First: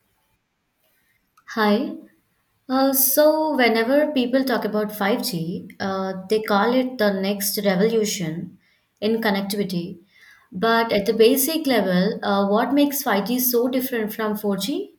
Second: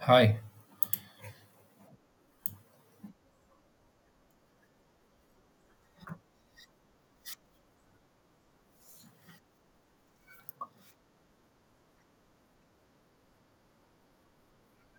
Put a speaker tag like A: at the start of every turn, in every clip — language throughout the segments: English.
A: Hi.
B: Hi. Whenever people talk about 5G, they call it the next revolution in connectivity. But at the basic level, what makes 5G so different from 4G?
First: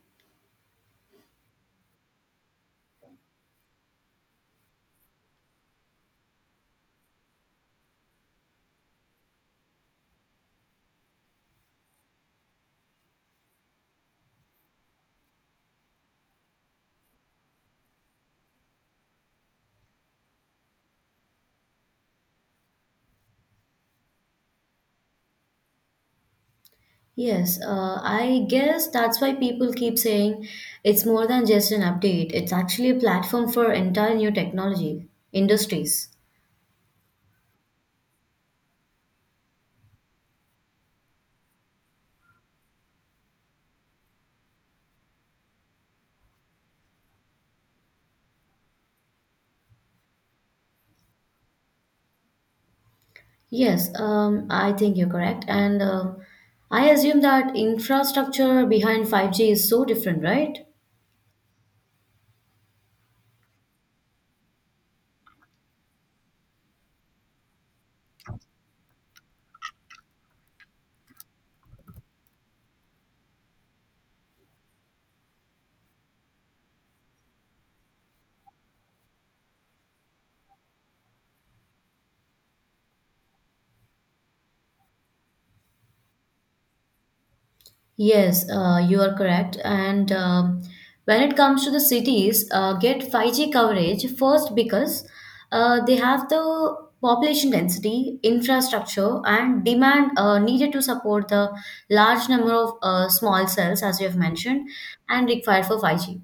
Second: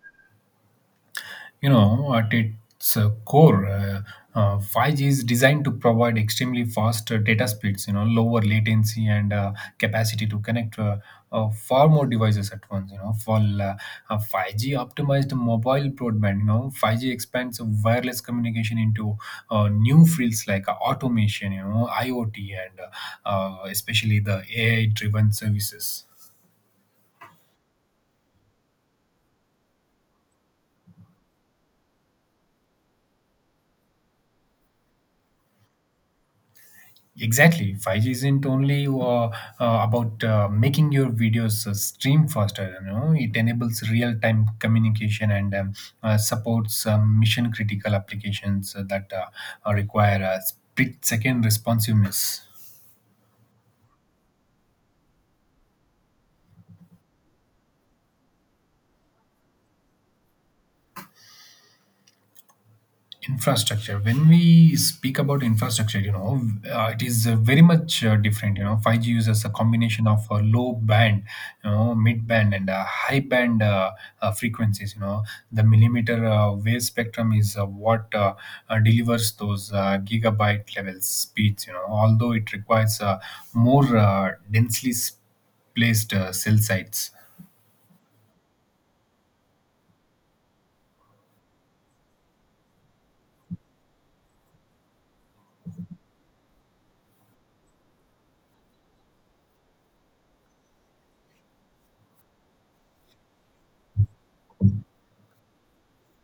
A: At its core, 5G is designed to provide extremely fast data speeds, lower latency and capacity to connect far more devices at once, for 5G optimized mobile broadband. 5G expands wireless communication into new fields like automation, IoT and especially the AI driven services.
B: Yes, I guess that's why people keep saying it's more than just an update. It's actually a platform for entire new technology industries.
A: Exactly. 5G isn't only about making your videos stream faster. It enables real-time communication and supports mission-critical applications that require a split-second responsiveness.
B: Yes, I think you're correct. And I assume that infrastructure behind 5G is so different, right?
A: Infrastructure, when we speak about infrastructure, it is very much different. 5G uses a combination of low band, mid band and high band frequencies. The millimeter wave spectrum is what delivers those gigabyte level speeds, although it requires more densely placed cell sites.
B: Yes, you are correct. And when it comes to the cities, get 5G coverage first because they have the population density, infrastructure, and demand needed to support the large number of small cells, as you have mentioned, and required for 5G.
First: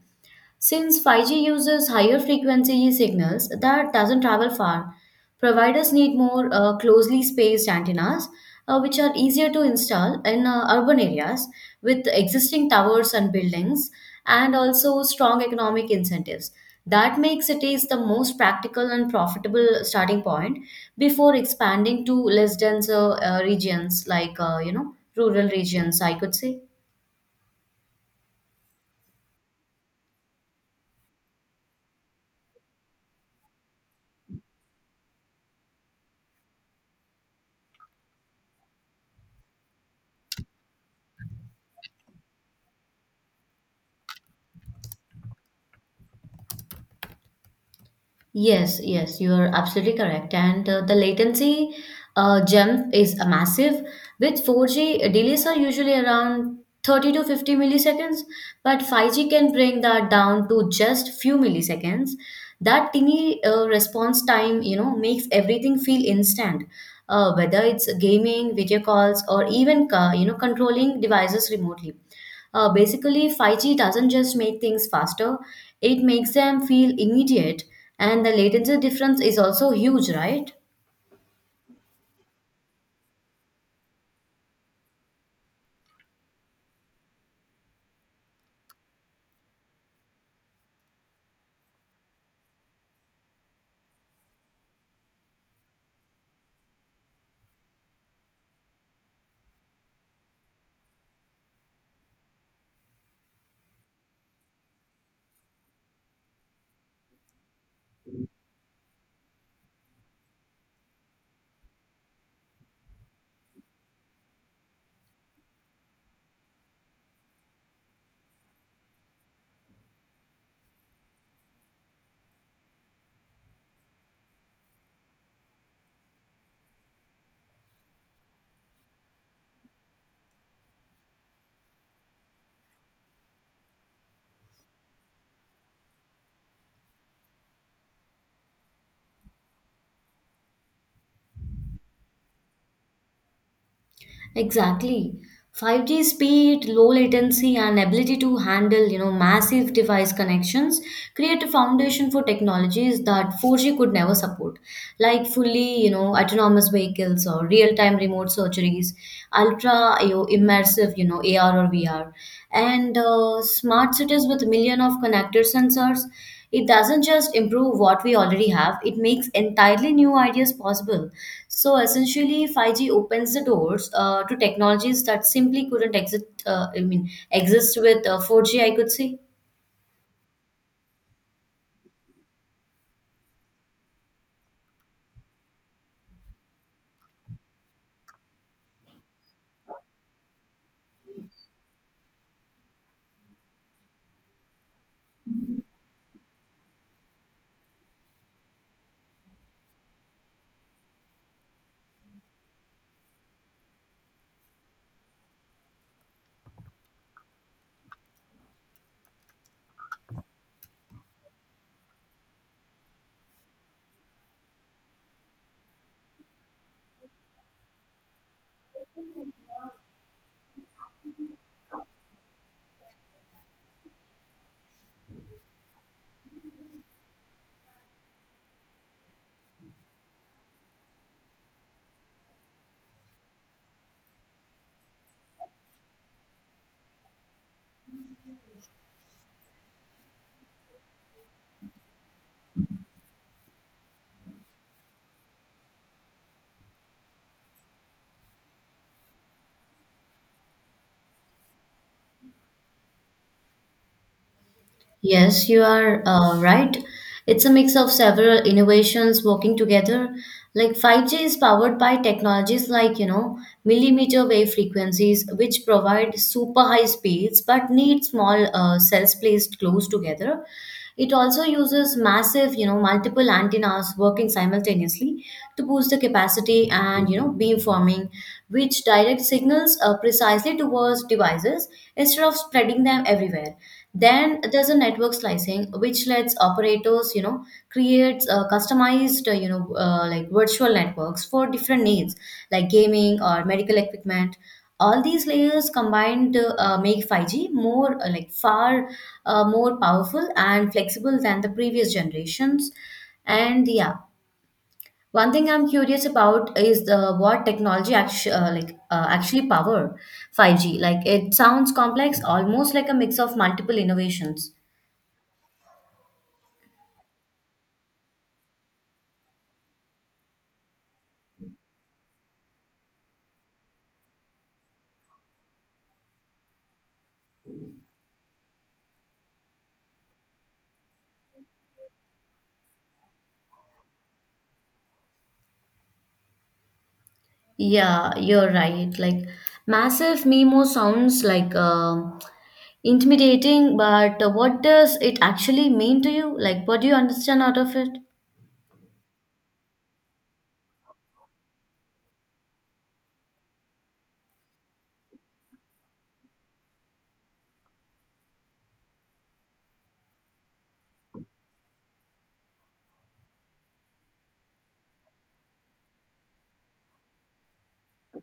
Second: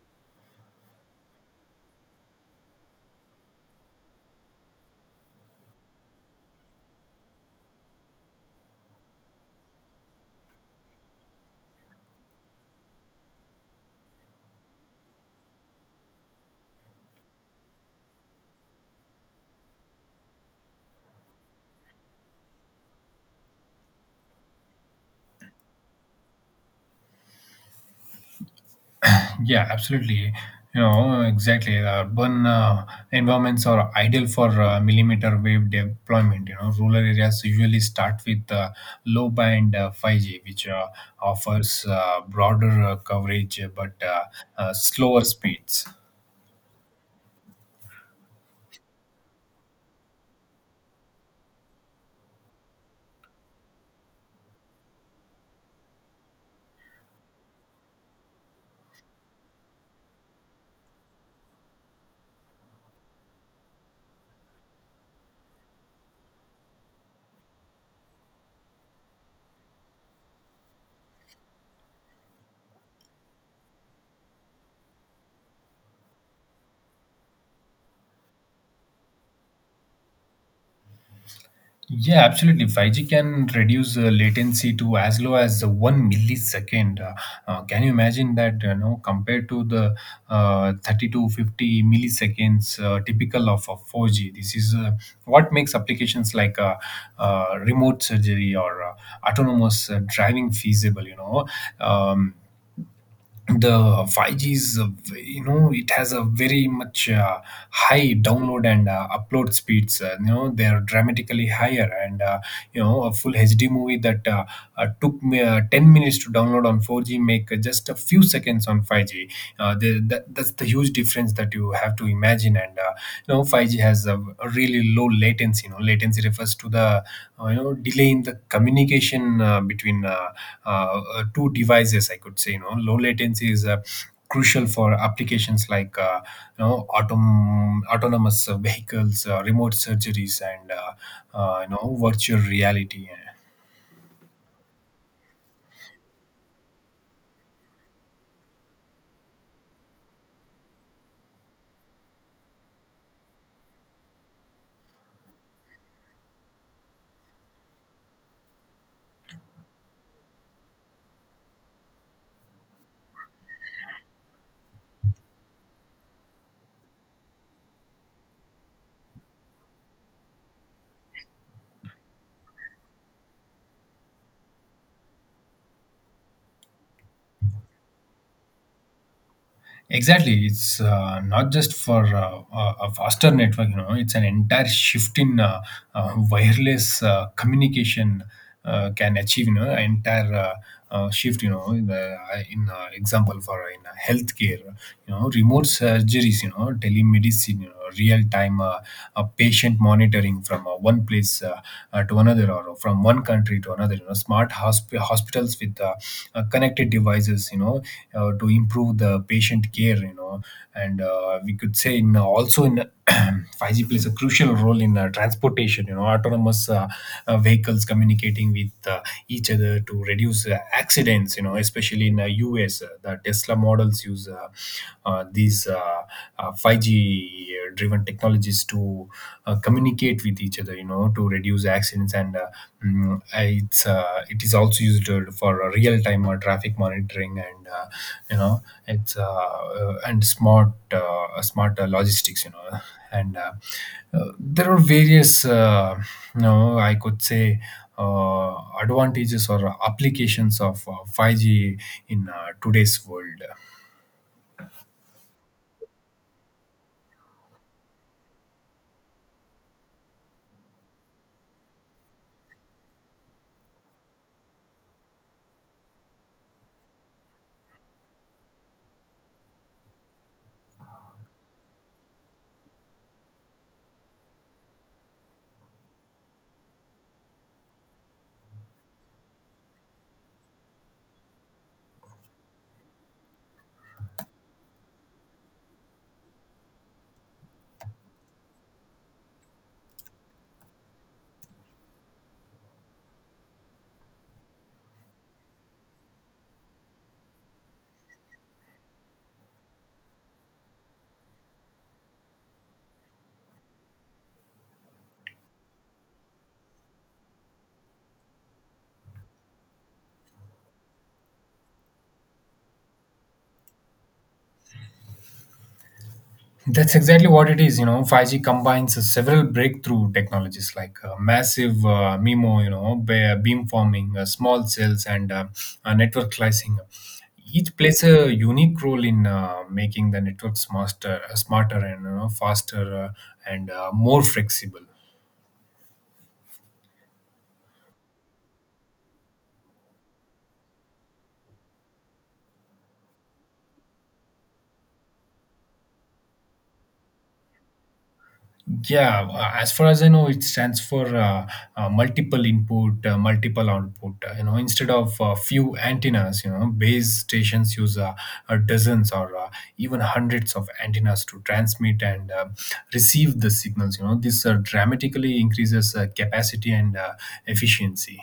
B: Since 5G uses higher frequency signals that doesn't travel far, providers need more closely spaced antennas, which are easier to install in urban areas with existing towers and buildings, and also strong economic incentives. That makes cities the most practical and profitable starting point before expanding to less dense regions like you know rural regions, I could say.
A: Yeah, absolutely. Exactly. Urban environments are ideal for millimeter wave deployment. Rural areas usually start with low band 5G, which offers broader coverage but slower speeds.
B: Yes, yes, you are absolutely correct. And the latency jump is a massive. With 4G, delays are usually around 30 to 50 milliseconds, but 5G can bring that down to just few milliseconds. That teeny response time, you know, makes everything feel instant. Whether it's gaming, video calls, or even, you know, controlling devices remotely. Basically, 5G doesn't just make things faster, it makes them feel immediate, and the latency difference is also huge, right?
A: Yeah, absolutely. 5G can reduce latency to as low as one millisecond. Can you imagine that? Compared to the 30 to 50 milliseconds typical of 4G, this is what makes applications like remote surgery or autonomous driving feasible. Um, the 5G is, it has a very much high download and upload speeds. They are dramatically higher, and a full HD movie that took me 10 minutes to download on 4G make just a few seconds on 5G. That's the huge difference that you have to imagine, and you know 5G has a really low latency. Latency refers to the delay in the communication between uh, two devices, I could say. Low latency is crucial for applications like autonomous vehicles, remote surgeries and virtual reality, eh.
B: Exactly. 5G speed, low latency, and ability to handle, you know, massive device connections create a foundation for technologies that 4G could never support, like fully, you know, autonomous vehicles or real-time remote surgeries, ultra, you know, immersive, you know, AR or VR, and smart cities with million of connected sensors. It doesn't just improve what we already have, it makes entirely new ideas possible. So essentially, 5G opens the doors to technologies that simply couldn't exist, I mean, exist with 4G, I could say.
A: Exactly, it's not just for a faster network. It's an entire shift in wireless communication can achieve. An entire shift. You know, in, the, in example for in healthcare, remote surgeries. Telemedicine. Real time patient monitoring from one place to another, or from one country to another. Smart hospitals with connected devices, to improve the patient care. You know and We could say in also in 5G plays a crucial role in transportation. Autonomous vehicles communicating with each other to reduce accidents. Especially in the US, the Tesla models use these 5G driven technologies to communicate with each other, to reduce accidents. And mm, it's It is also used for real time traffic monitoring and you know it's and smart logistics. You know and There are various you know I could say uh, advantages or applications of 5G in today's world.
B: Yes, you are right. It's a mix of several innovations working together. Like 5G is powered by technologies like, you know, millimeter wave frequencies, which provide super high speeds but need small cells placed close together. It also uses massive, you know, multiple antennas working simultaneously to boost the capacity and, you know, beamforming, which direct signals precisely towards devices instead of spreading them everywhere. Then there's a network slicing, which lets operators, you know, create customized, you know, like virtual networks for different needs, like gaming or medical equipment. All these layers combined make 5G more, like far more powerful and flexible than the previous generations. And yeah, one thing I'm curious about is the what technology actually like actually power 5G. Like it sounds complex, almost like a mix of multiple innovations.
A: That's exactly what it is. 5G combines several breakthrough technologies like massive MIMO, beamforming, small cells, and network slicing. Each plays a unique role in making the network smarter and, faster and more flexible.
B: Yeah, you're right. Like massive MIMO sounds like intimidating, but what does it actually mean to you? Like what do you understand out of it?
A: Yeah, as far as I know, it stands for multiple input, multiple output. Instead of few antennas, base stations use dozens or even hundreds of antennas to transmit and receive the signals. This dramatically increases capacity and efficiency.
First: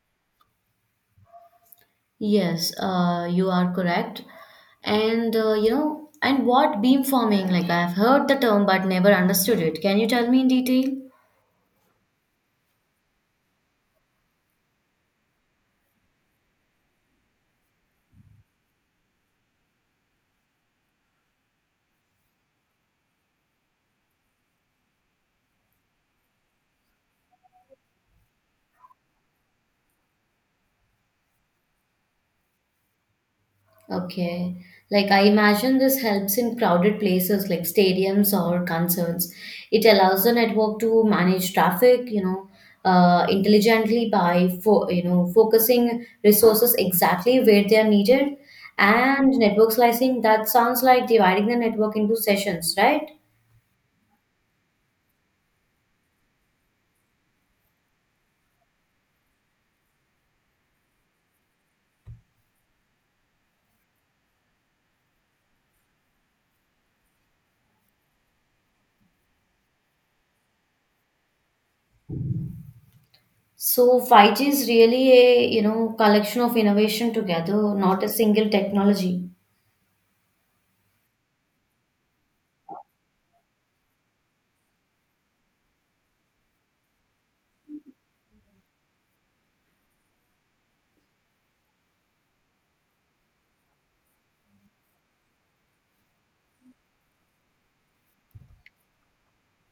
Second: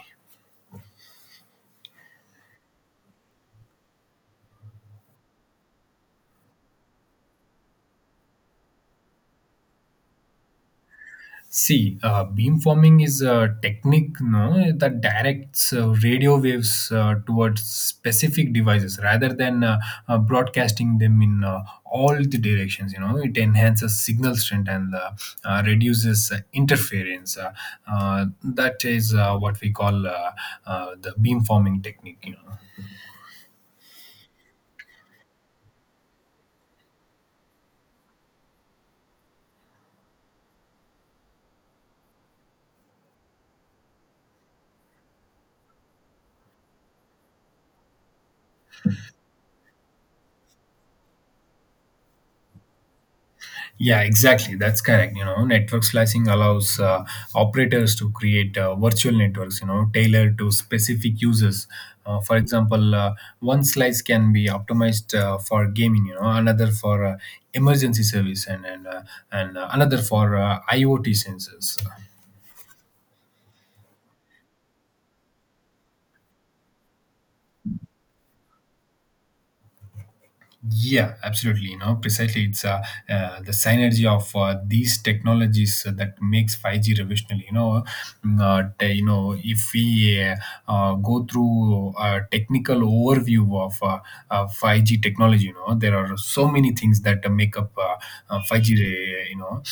B: Yes, you are correct. And you know, and what beamforming? Like I've heard the term but never understood it. Can you tell me in detail?
A: See, beamforming is a technique, no, that directs radio waves towards specific devices rather than broadcasting them in all the directions. It enhances signal strength and reduces interference. That is what we call the beamforming technique. You know.
B: Okay. Like I imagine this helps in crowded places like stadiums or concerts. It allows the network to manage traffic, you know, intelligently by you know focusing resources exactly where they are needed. And network slicing, that sounds like dividing the network into sessions, right?
A: Yeah, exactly. That's correct. Network slicing allows operators to create virtual networks, tailored to specific users. For example, one slice can be optimized for gaming, another for emergency service, and another for IoT sensors.
B: So 5G is really a you know collection of innovation together, not a single technology.
A: Yeah, absolutely. Precisely, it's the synergy of these technologies that makes five G revolutionary. You know, not, you know, If we go through a technical overview of five G technology, there are so many things that make up five G. re- You know,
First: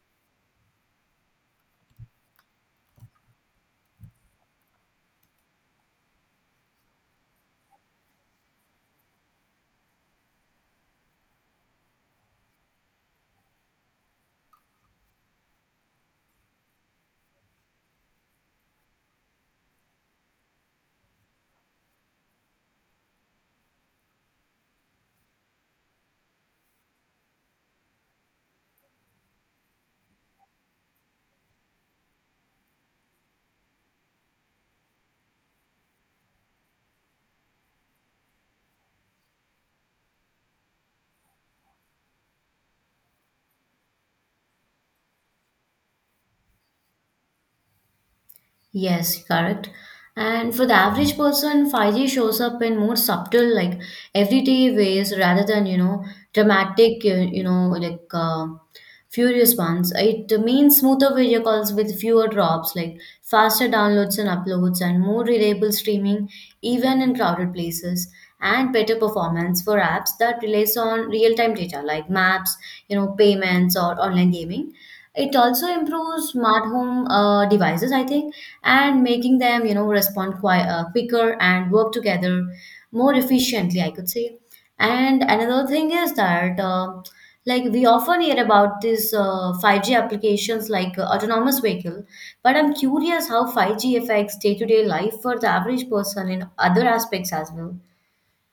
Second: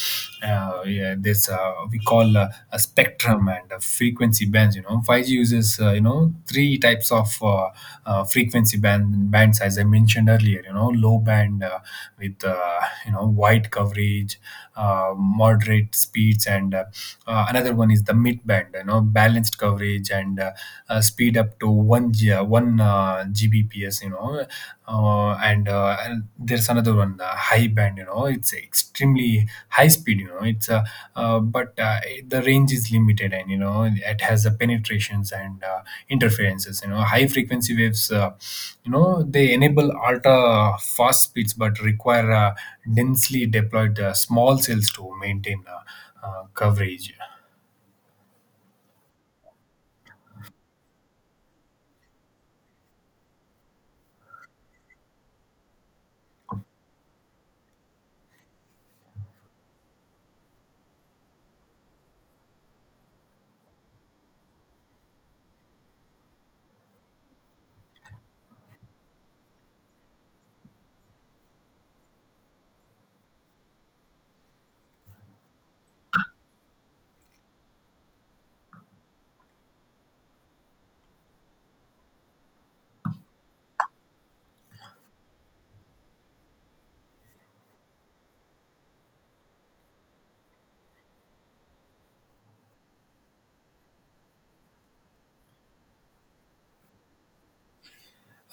A: uh, Yeah, this we call a spectrum and frequency bands. 5G uses, three types of frequency bands, as I mentioned earlier. Low band with you know wide coverage, moderate speeds, and another one is the mid band, balanced coverage and speed up to 1 G, 1 gbps. And there's another one, the high band. It's extremely high speed. You know, it's but The range is limited, and, it has the penetrations and interferences. High frequency waves. They enable ultra fast speeds, but require densely deployed small cells to maintain coverage.
B: Yes, correct. And for the average person, 5G shows up in more subtle, like everyday ways rather than, you know, dramatic, you know, like furious ones. It means smoother video calls with fewer drops, like faster downloads and uploads, and more reliable streaming, even in crowded places, and better performance for apps that relies on real-time data, like maps, you know, payments, or online gaming. It also improves smart home devices, I think, and making them, you know, respond quicker and work together more efficiently, I could say. And another thing is that, like, we often hear about these 5G applications like autonomous vehicle, but I'm curious how 5G affects day-to-day life for the average person in other aspects as well.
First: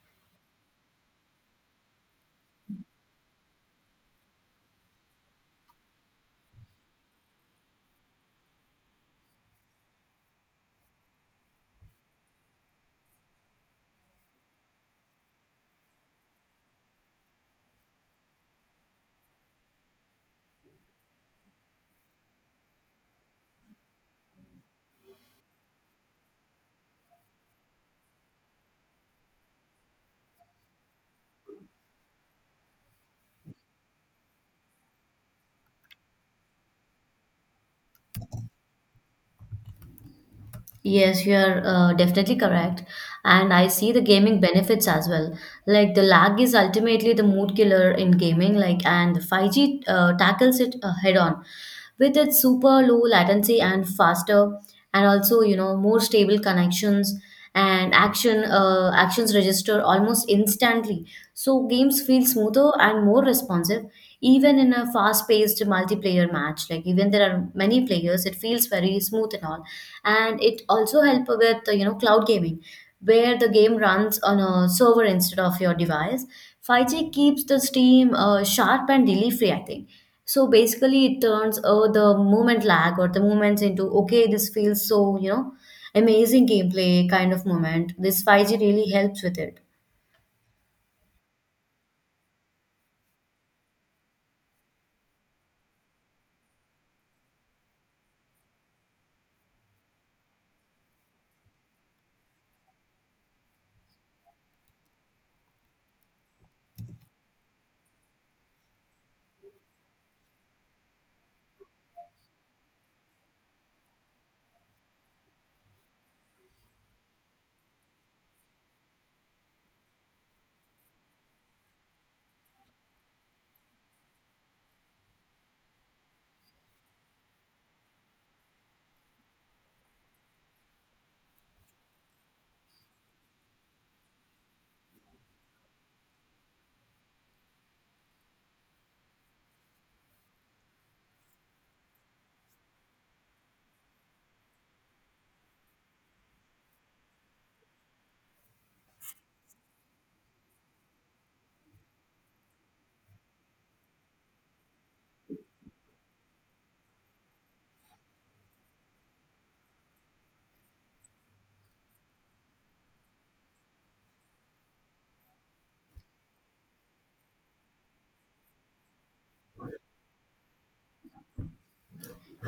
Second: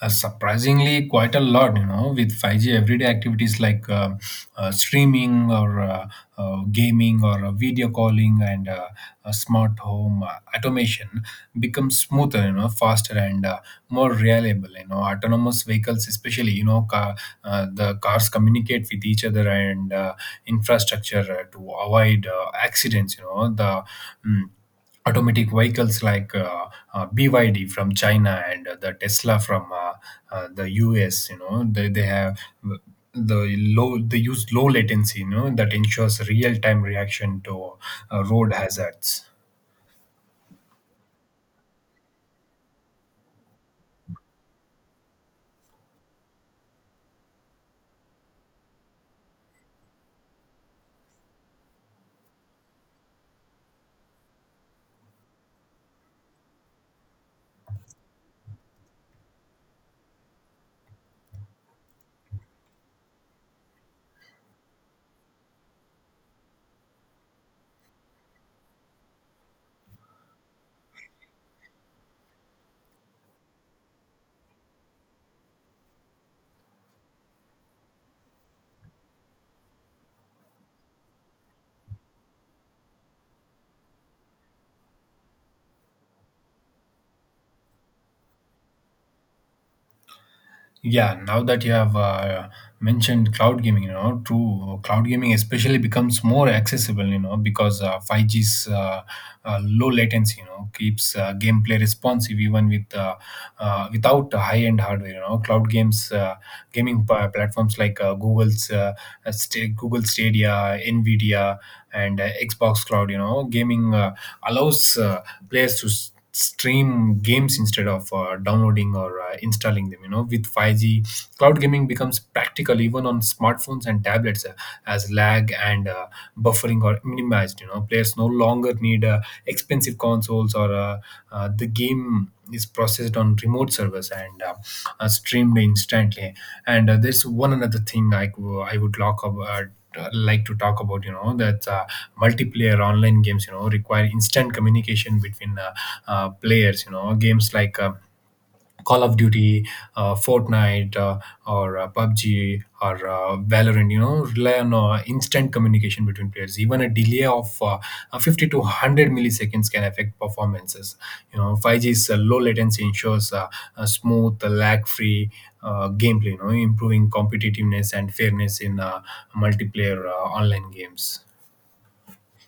A: Surprisingly, quite a lot. With 5G, everyday activities like streaming or gaming or video calling and smart home automation becomes smoother, faster and more reliable. Autonomous vehicles, especially, the cars communicate with each other and infrastructure to avoid accidents. Mm, Automatic vehicles like BYD from China and the Tesla from the US. They have they use low latency, that ensures real time reaction to road hazards.
B: Yes, you are definitely correct. And I see the gaming benefits as well. Like the lag is ultimately the mood killer in gaming, like, and 5G tackles it head on with its super low latency and faster and also, you know, more stable connections, and actions register almost instantly, so games feel smoother and more responsive even in a fast paced multiplayer match. Like, even there are many players, it feels very smooth and all, and it also help with you know cloud gaming where the game runs on a server instead of your device. 5G keeps the stream sharp and delay free, I think. So basically, it turns the movement lag or the movements into okay, this feels so, you know, amazing gameplay kind of moment. This 5G really helps with it.
A: Yeah, now that you have mentioned cloud gaming, true cloud gaming especially becomes more accessible, because 5G's low latency, keeps gameplay responsive even with without high-end hardware. Cloud games, gaming platforms like Google's Google Stadia, Nvidia, and Xbox Cloud, gaming allows players to stream games instead of downloading or installing them. With 5G, cloud gaming becomes practical even on smartphones and tablets, as lag and buffering are minimized. Players no longer need expensive consoles, or the game is processed on remote servers and streamed instantly. And There's one another thing I would lock up, like to talk about. That multiplayer online games, require instant communication between players. Games like Call of Duty, Fortnite, or PUBG, or Valorant, rely on instant communication between players. Even a delay of 50 to 100 milliseconds can affect performances. 5G's low latency ensures a smooth, lag-free gameplay, improving competitiveness and fairness in multiplayer online games.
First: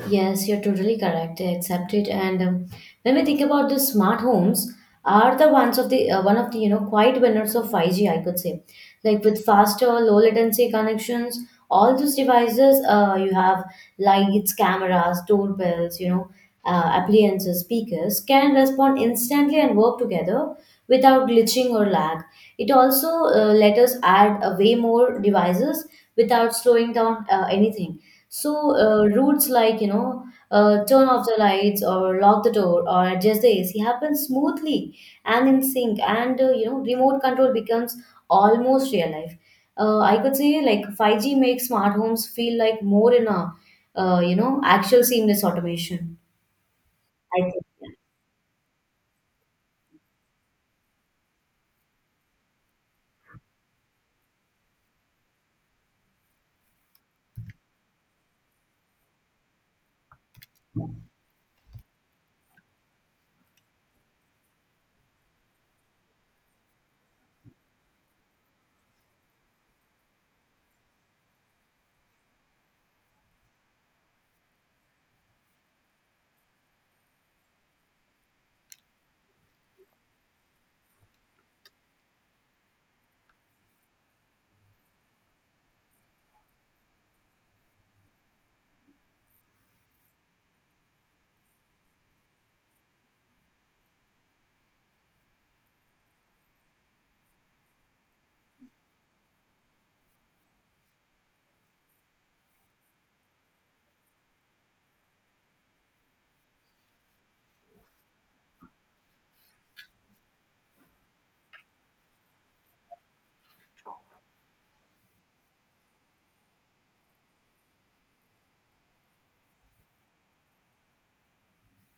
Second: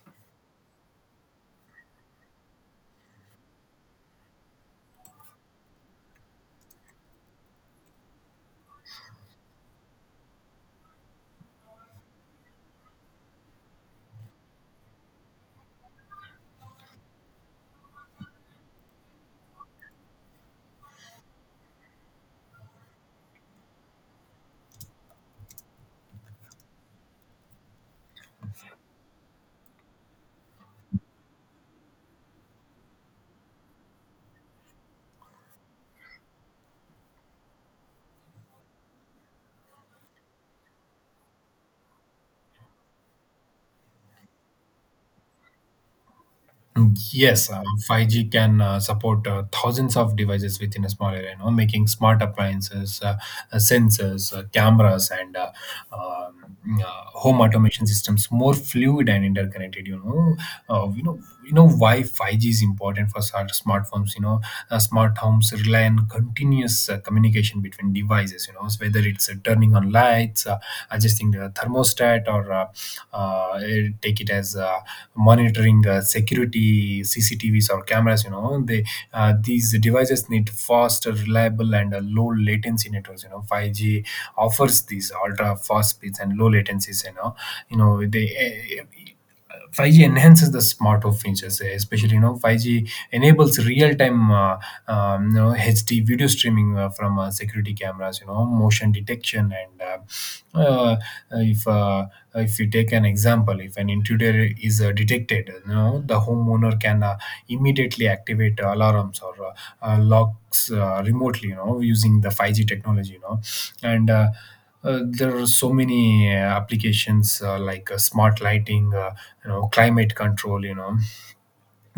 B: Yes, you're totally correct. I accept it. And when we think about the smart homes, are the ones of the one of the you know quiet winners of 5G, I could say, like with faster, low latency connections. All those devices, you have lights, cameras, doorbells, you know, appliances, speakers, can respond instantly and work together without glitching or lag. It also let us add way more devices without slowing down anything, so routes like you know turn off the lights or lock the door or adjust the AC happens smoothly and in sync, and you know remote control becomes almost real life. I could say like 5G makes smart homes feel like more in a you know actual seamless automation. I
A: Yes,
B: think.
A: 5G can support thousands of devices within a small area, making smart appliances, sensors, cameras, and um, home automation systems more fluid and interconnected. Uh, you know, why 5G is important for smart smartphones? Smart homes rely on continuous communication between devices. So whether it's turning on lights, adjusting the a thermostat or eh, take it as monitoring security cctvs or cameras you know they These devices need faster, reliable, and low latency networks. 5G offers these ultra fast speeds and low latencies you know they eh, 5G enhances the smart home features, especially. 5G enables real-time HD video streaming from security cameras, motion detection, and uh, uh, if uh, if you take an example, if an intruder is detected, the homeowner can immediately activate alarms or locks remotely, using the 5G technology. And there are so many applications like smart lighting, climate control,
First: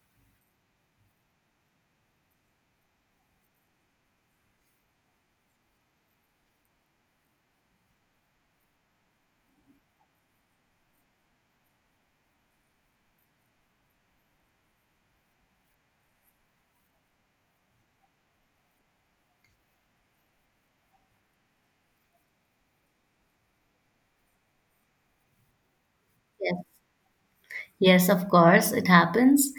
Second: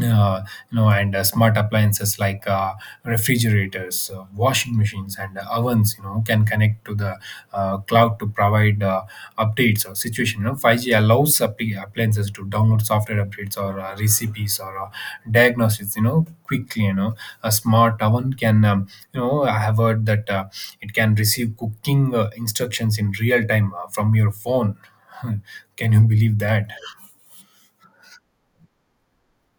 A: uh, you know, and smart appliances like refrigerators, washing machines, and ovens, can connect to the cloud to provide updates or situation. 5G allows appliances to download software updates or recipes or diagnosis, quickly. A smart oven can, I have heard that it can receive cooking instructions in real time from your phone. Can you believe
B: Yeah.
A: that?
B: Yes, of course, it happens.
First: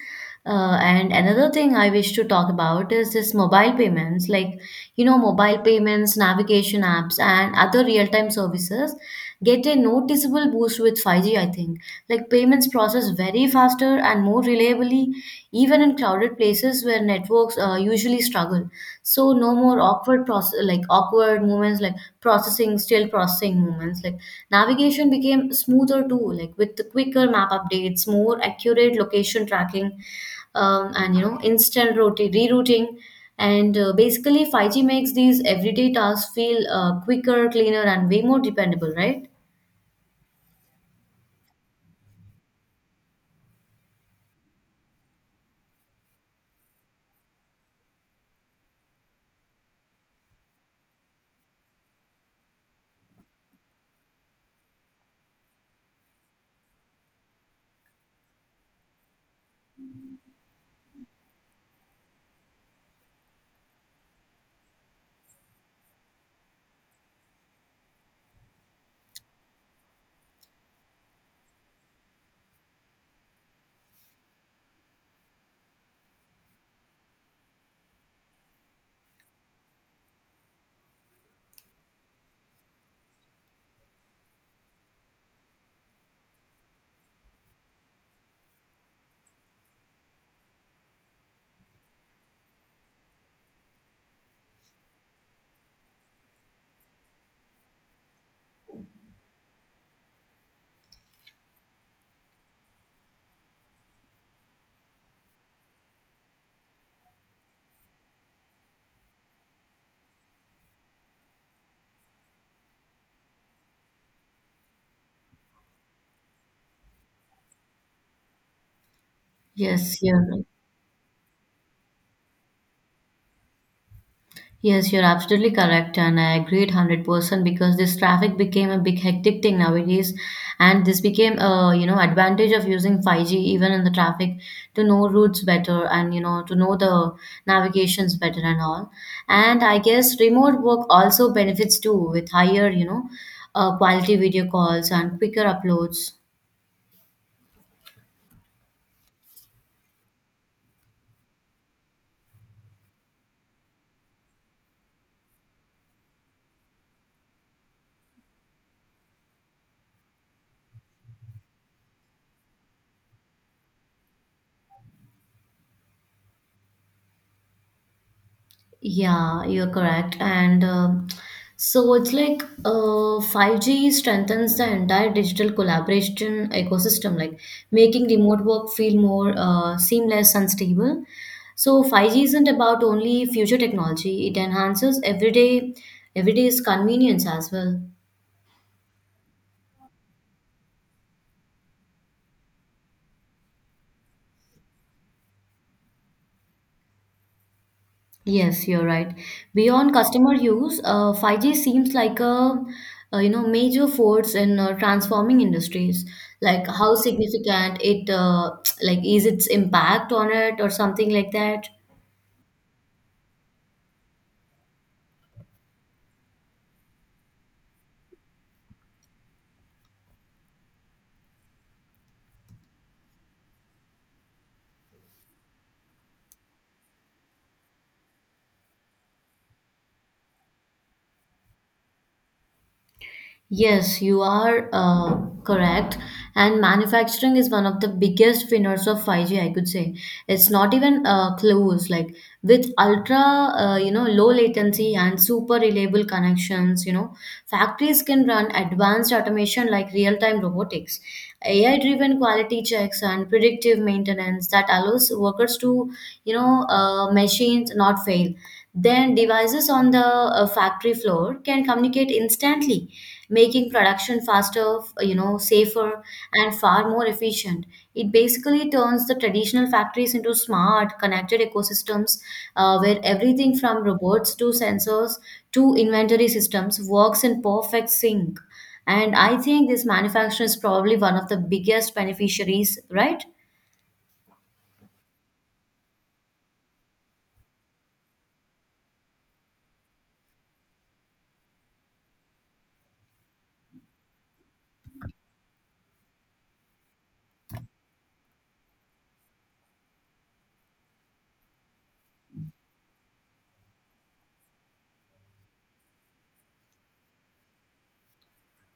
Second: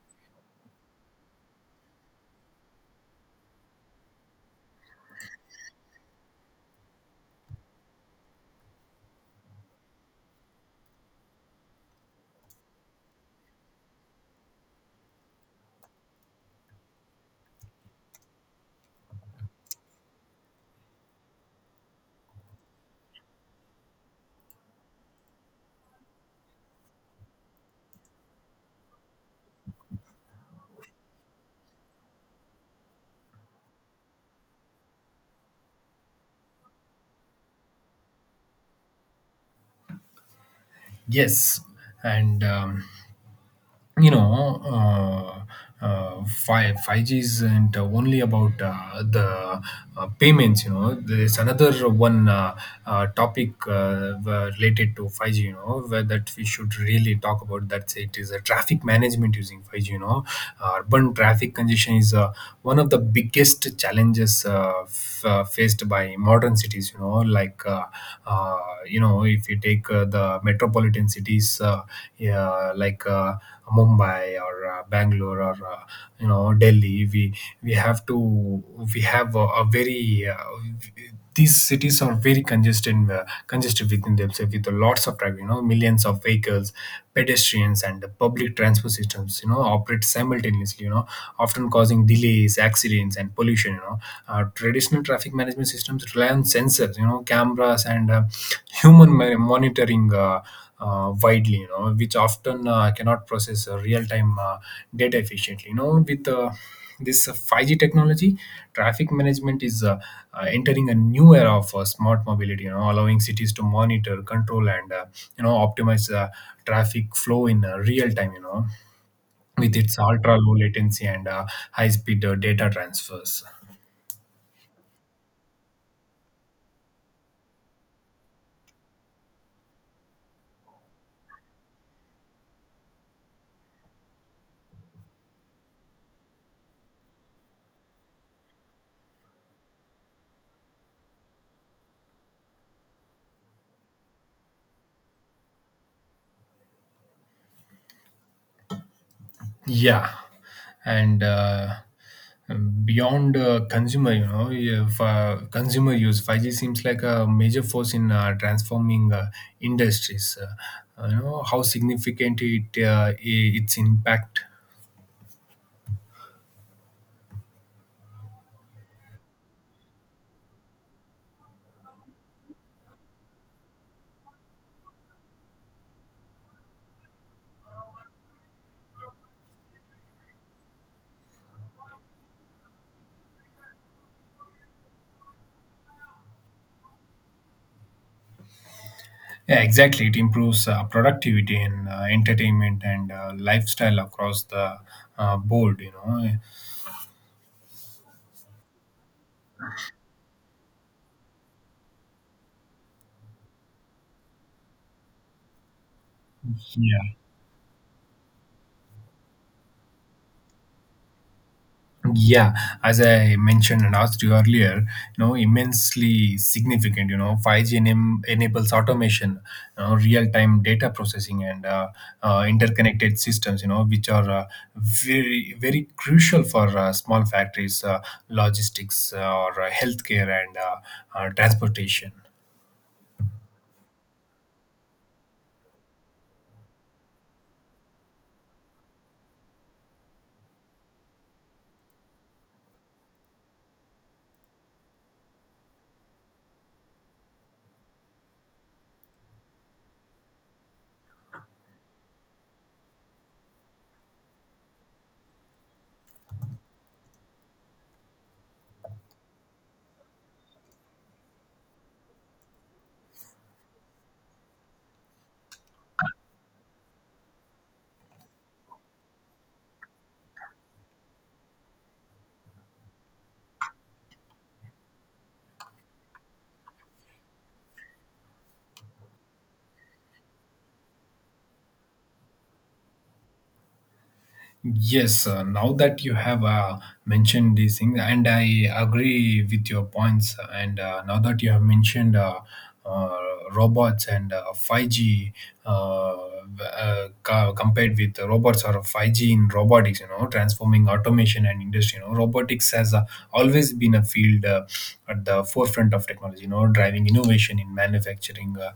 B: And another thing I wish to talk about is this mobile payments, like, you know, mobile payments, navigation apps, and other real time services get a noticeable boost with 5G, I think. Like, payments process very faster and more reliably, even in crowded places where networks usually struggle. So no more awkward process like awkward moments, like processing still processing moments. Like navigation became smoother too, like with the quicker map updates, more accurate location tracking, and you know instant rerouting, and basically 5G makes these everyday tasks feel quicker, cleaner, and way more dependable, right?
A: Yes, and. Um, you know uh, uh, 5 5g isn't only about the payments. There's another one topic were related to 5g, you know where that we should really talk about that's it is a traffic management using 5g. Urban traffic congestion is one of the biggest challenges, faced by modern cities, like, uh, if you take the metropolitan cities, yeah, like Mumbai or Bangalore or Delhi. We have to we have a very these cities are very congested within themselves with lots of traffic. Millions of vehicles, pedestrians, and the public transport systems operate simultaneously, often causing delays, accidents, and pollution. Traditional traffic management systems rely on sensors, cameras, and human monitoring, widely, which often cannot process real-time data efficiently. You know, with this 5G technology, traffic management is entering a new era of smart mobility, allowing cities to monitor, control, and optimize traffic flow in real time, with its
B: Yes, yeah.
A: ultra low latency and high speed data transfers.
B: Yes, you're absolutely correct, and I agree 100% because this traffic became a big hectic thing nowadays, and this became a you know advantage of using 5G even in the traffic to know routes better and you know to know the navigations better and all. And I guess remote work also benefits too with higher you know quality video calls and quicker uploads.
A: Yeah, and beyond consumer, you know, if, consumer use, 5G seems like a major force in transforming industries. How significant it its impact?
B: Yeah, you're correct. And so it's like 5G strengthens the entire digital collaboration ecosystem, like making remote work feel more seamless and stable. So 5G isn't about only future technology, it enhances everyday everyday's convenience as well.
A: Yeah, exactly. It improves productivity in entertainment and lifestyle across the board.
B: Yes, you're right. Beyond customer use, 5G seems like a, you know major force in transforming industries. Like how
A: Yeah.
B: significant it like is its impact on it or something like that?
A: yeah as I mentioned and asked you earlier, immensely significant. 5g enables automation, real-time data processing, and interconnected systems, which are very, very crucial for small factories, logistics, or healthcare, and transportation.
B: Yes, you are correct. And manufacturing is one of the biggest winners of 5G, I could say. It's not even close. Like with ultra, you know, low latency and super reliable connections, you know, factories can run advanced automation like real-time robotics, AI-driven quality checks, and predictive maintenance that allows workers to, you know, machines not fail scale, then devices on the factory floor can communicate instantly, making production faster, you know, safer, and far more efficient. It basically turns the traditional factories into smart, connected ecosystems where everything from robots to sensors to inventory systems works in perfect sync. And I think this manufacturing is probably one of the biggest beneficiaries, right?
A: Yes, now that you have mentioned these things, and I agree with your points. And now that you have mentioned uh, robots and 5G, uh, compared with robots or 5G in robotics, transforming automation and industry, robotics has always been a field at the forefront of technology, driving innovation in manufacturing,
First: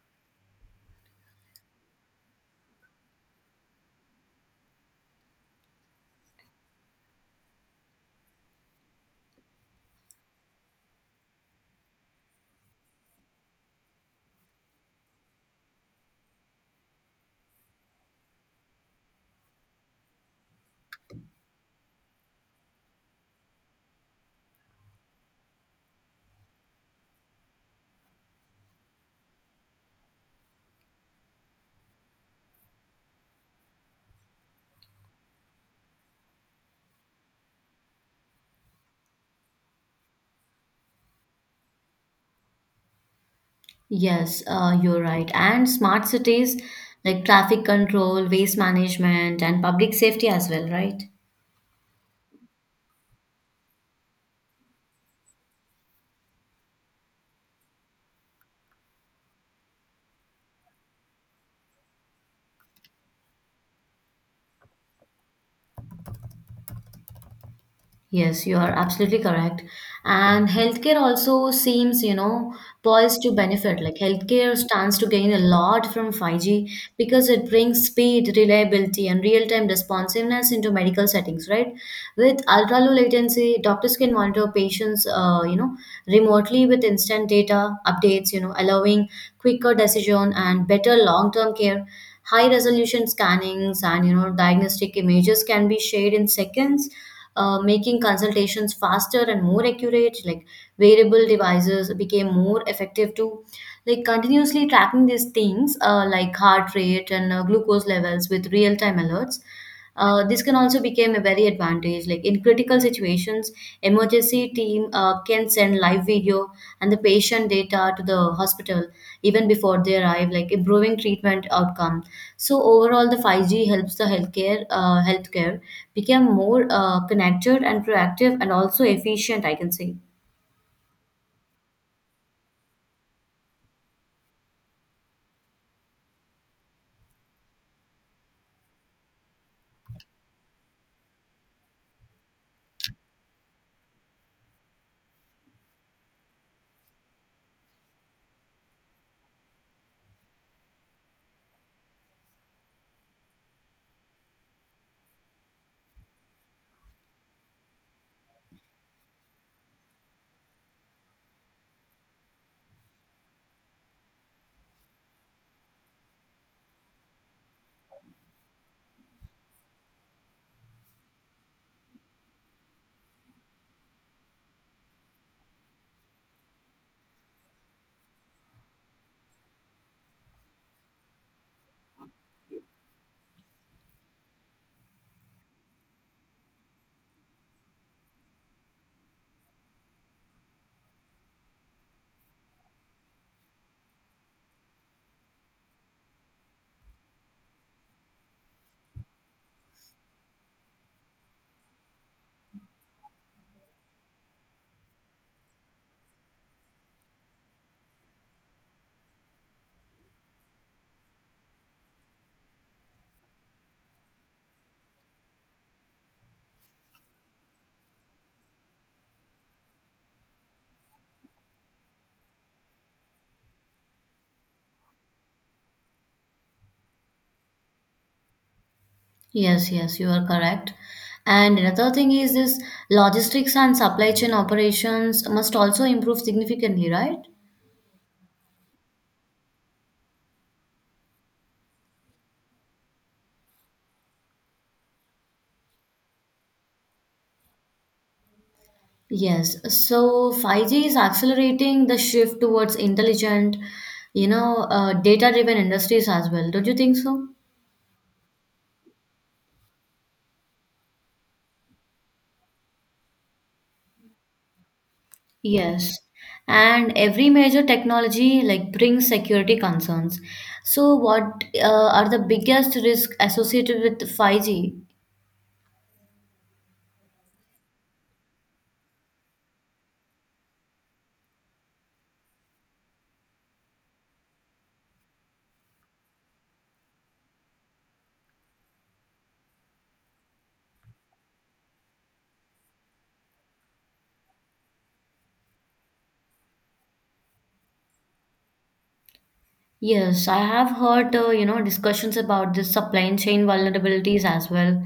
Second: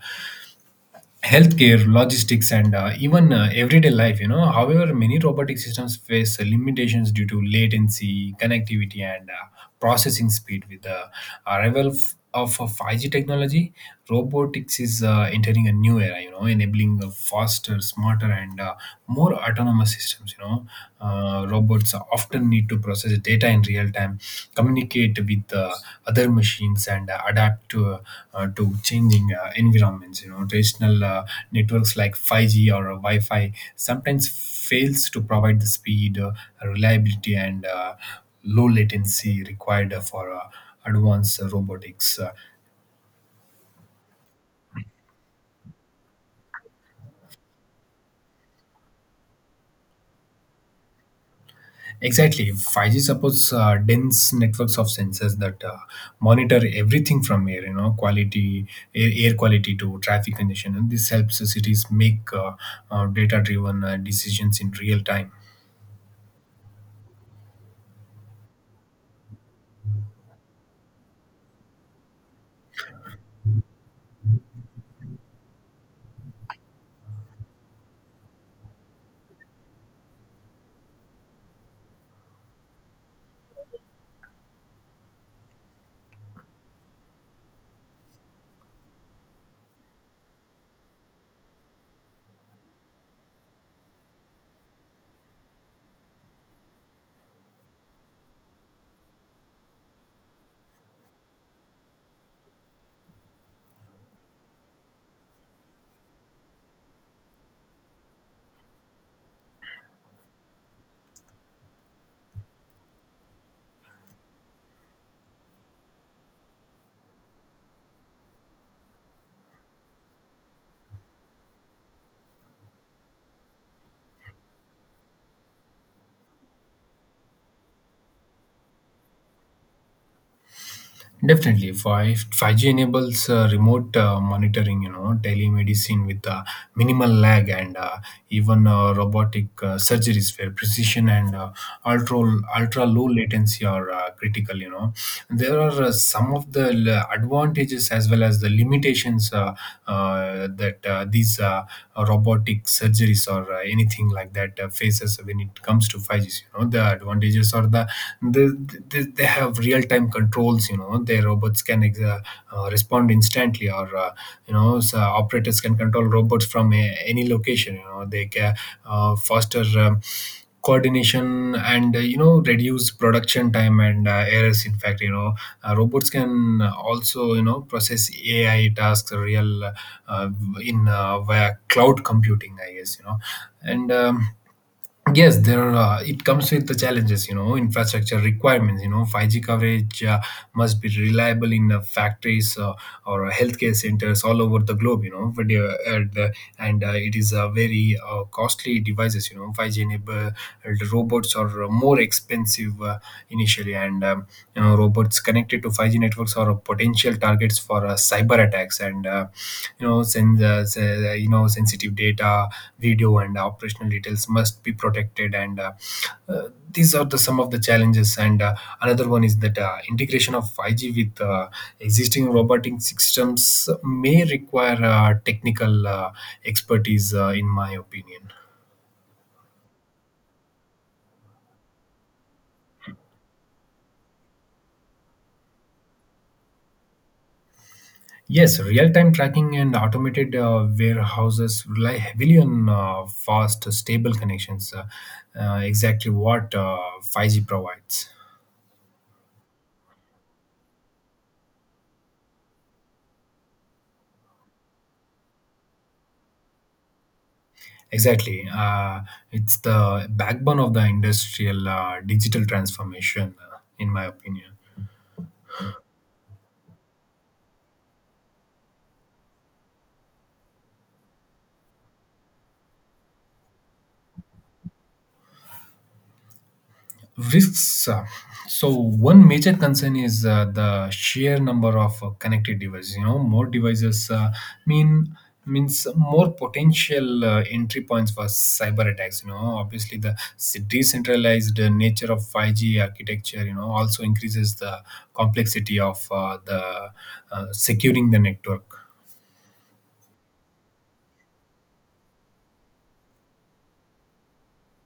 A: healthcare, logistics, and even everyday life. However, many robotic systems face limitations due to latency, connectivity, and processing speed. With the arrival of 5G technology, robotics is entering a new era, enabling faster, smarter, and more autonomous systems. Robots often need to process data in real time, communicate with other machines, and adapt to changing environments. Traditional networks like 5G or Wi-Fi sometimes fails to provide the speed, reliability, and low latency required for advanced robotics.
B: Yes, you're right. And smart cities like traffic control, waste management, and public safety as well, right?
A: Exactly. 5G supports dense networks of sensors that monitor everything from air, you know, quality, air, air quality to traffic condition. And this helps the cities make data driven decisions in real time.
B: Yes, you are absolutely correct. And healthcare also seems, you know, poised to benefit. Like healthcare stands to gain a lot from 5G because it brings speed, reliability, and real-time responsiveness into medical settings, right? With ultra-low latency, doctors can monitor patients, you know, remotely with instant data updates, you know, allowing quicker decision and better long-term care. High resolution scannings and you know diagnostic images can be shared in seconds, making consultations faster and more accurate. Like wearable devices became more effective to, like, continuously tracking these things, like heart rate and glucose levels with real time alerts. This can also become a very advantage, like in critical situations emergency team can send live video and the patient data to the hospital even before they arrive, like improving treatment outcomes. So overall, the 5G helps the healthcare become more connected and proactive and also efficient, I can say.
A: Definitely, 5G enables remote monitoring, telemedicine with minimal lag, and even robotic surgeries where precision and ultra ultra low latency are critical. There are some of the advantages as well as the limitations, that these robotic surgeries, or anything like that, faces when it comes to 5G. The advantages are they, they have real time controls. Their robots can respond instantly, or, so operators can control robots from any location. They can foster coordination, and, reduce production time and errors, in fact. Robots can also, process ai tasks, real in via cloud computing, I guess. You know and Yes, there it comes with the challenges. Infrastructure requirements, 5g coverage must be reliable in factories, or healthcare centers all over the globe. You know but, and It is a very costly devices. 5g enabled robots are more expensive initially. And you know Robots connected to 5g networks are potential targets for cyber attacks, and sensitive data, video, and operational details must be protected. And these are the some of the challenges. And another one is that integration of 5G with existing robotic systems may require technical expertise, in my opinion.
B: Yes, yes, you are correct. And another thing is this logistics and supply chain operations must also improve significantly, right?
A: Yes, real time tracking and automated warehouses rely heavily on fast, stable connections, exactly what 5G provides.
B: Yes. So 5G is accelerating the shift towards intelligent, you know, data-driven industries as well. Don't you think so?
A: Exactly. It's the backbone of the industrial digital transformation, in my opinion.
B: Yes, and every major technology like brings security concerns. So what are the biggest risk associated with 5G?
A: Risks. So, one major concern is the sheer number of connected devices. More devices mean means more potential entry points for cyber attacks. Obviously, the decentralized nature of 5g architecture also increases the complexity of the securing the network.
B: Yes, I have heard you know discussions about this supply chain vulnerabilities as well.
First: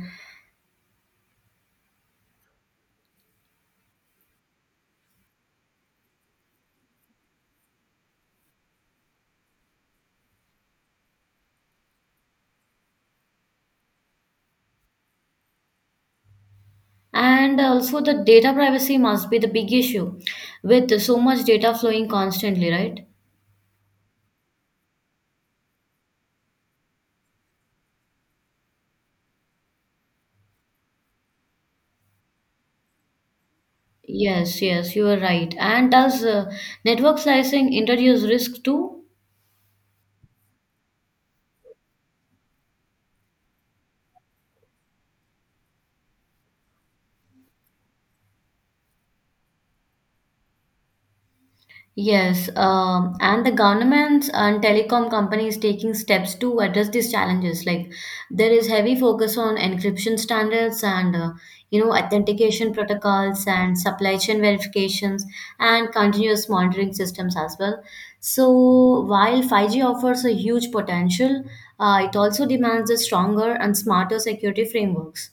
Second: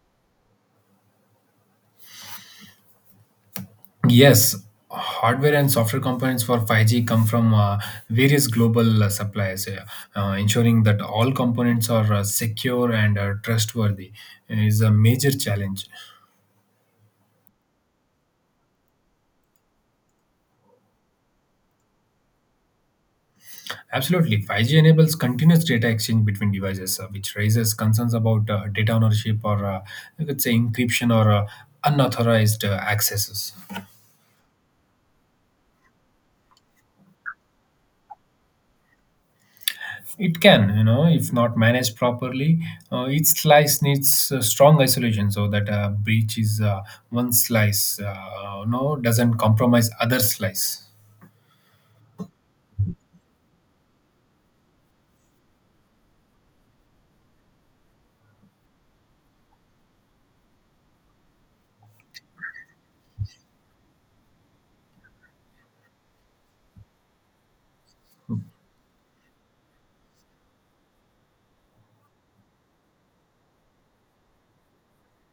A: Yes, hardware and software components for 5G come from various global suppliers, ensuring that all components are secure and trustworthy is a major challenge.
B: And also the data privacy must be the big issue with so much data flowing constantly, right?
A: Absolutely, 5G enables continuous data exchange between devices, which raises concerns about data ownership, or you could say, encryption, or unauthorized accesses.
B: Yes, yes, you are right. And does network slicing introduce risk too?
A: It can, if not managed properly. Each slice needs strong isolation, so that a breach is one slice, no, doesn't compromise other slice.
B: Yes, and the governments and telecom companies taking steps to address these challenges. Like there is heavy focus on encryption standards and you know authentication protocols and supply chain verifications and continuous monitoring systems as well. So while 5G offers a huge potential, it also demands a stronger and smarter security frameworks.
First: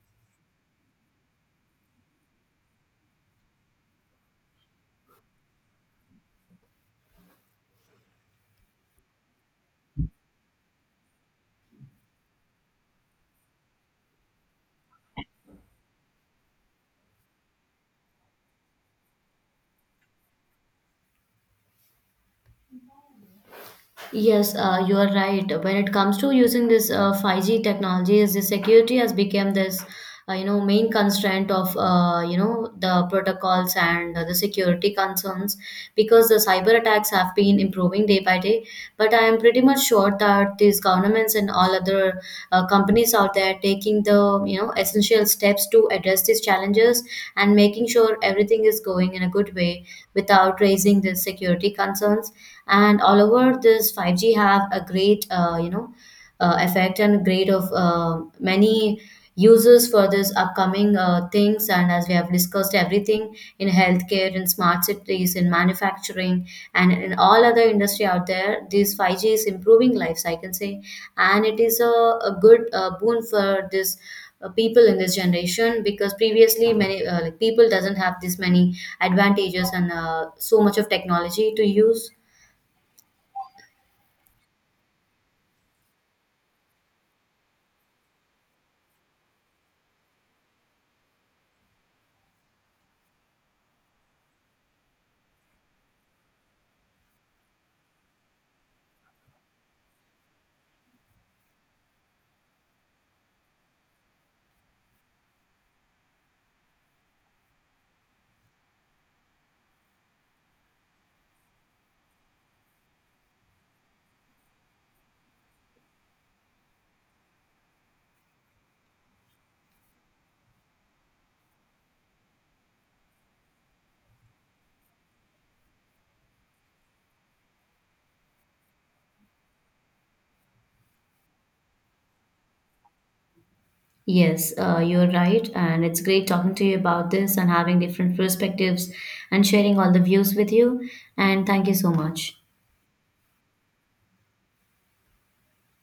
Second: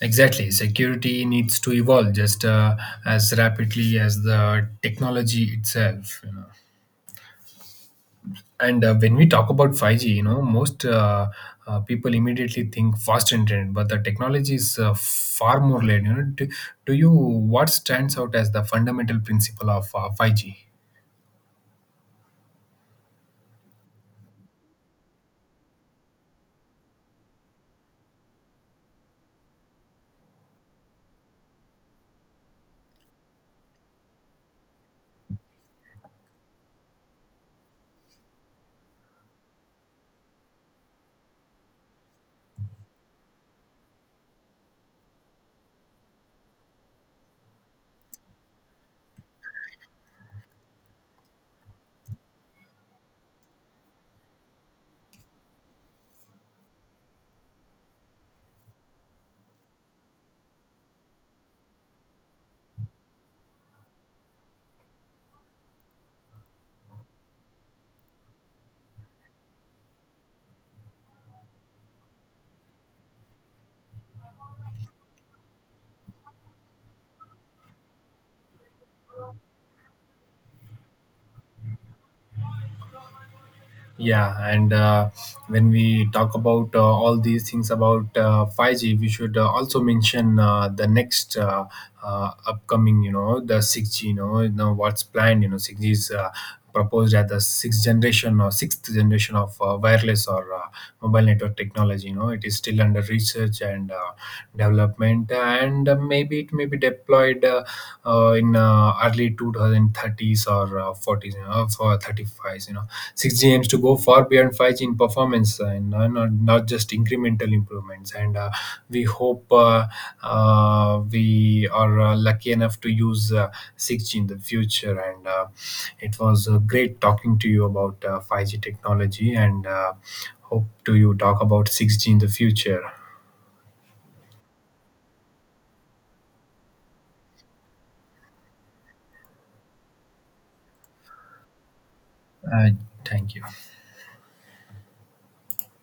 A: Exactly, security needs to evolve just as rapidly as the technology itself. And when we talk about five G, most people immediately think fast internet, but the technology is far more layered. Do you... what stands out as the fundamental principle of five G?
B: Yes, you are right. When it comes to using this 5G technologies, the security has become this, you know, main constraint of, you know, the protocols and the security concerns because the cyber attacks have been improving day by day. But I am pretty much sure that these governments and all other companies out there taking the, you know, essential steps to address these challenges and making sure everything is going in a good way without raising the security concerns, and all over this 5G have a great you know effect and great of many uses for this upcoming things, and as we have discussed everything in healthcare, in smart cities, in manufacturing, and in all other industry out there, this 5G is improving lives, I can say, and it is a good boon for this people in this generation because previously many like people doesn't have this many advantages and so much of technology to use.
A: Yeah, and when we talk about all these things about 5G, we should also mention the next upcoming, the 6G. What's planned? 6G is proposed as the sixth generation or sixth generation of wireless or mobile network technology. It is still under research and development, and maybe it may be deployed in early 2030s, or 40s, for 35s. 6G aims to go far beyond 5G in performance, and not just incremental improvements. And we hope, we are lucky enough to use 6G in the future. And it was great talking to you about 5G technology, and hope to you talk about 6G in the future.
B: Yes, you're right. And it's great talking to you about this and having different perspectives and sharing all the views with you. And thank you so much.
A: Uh, Thank you.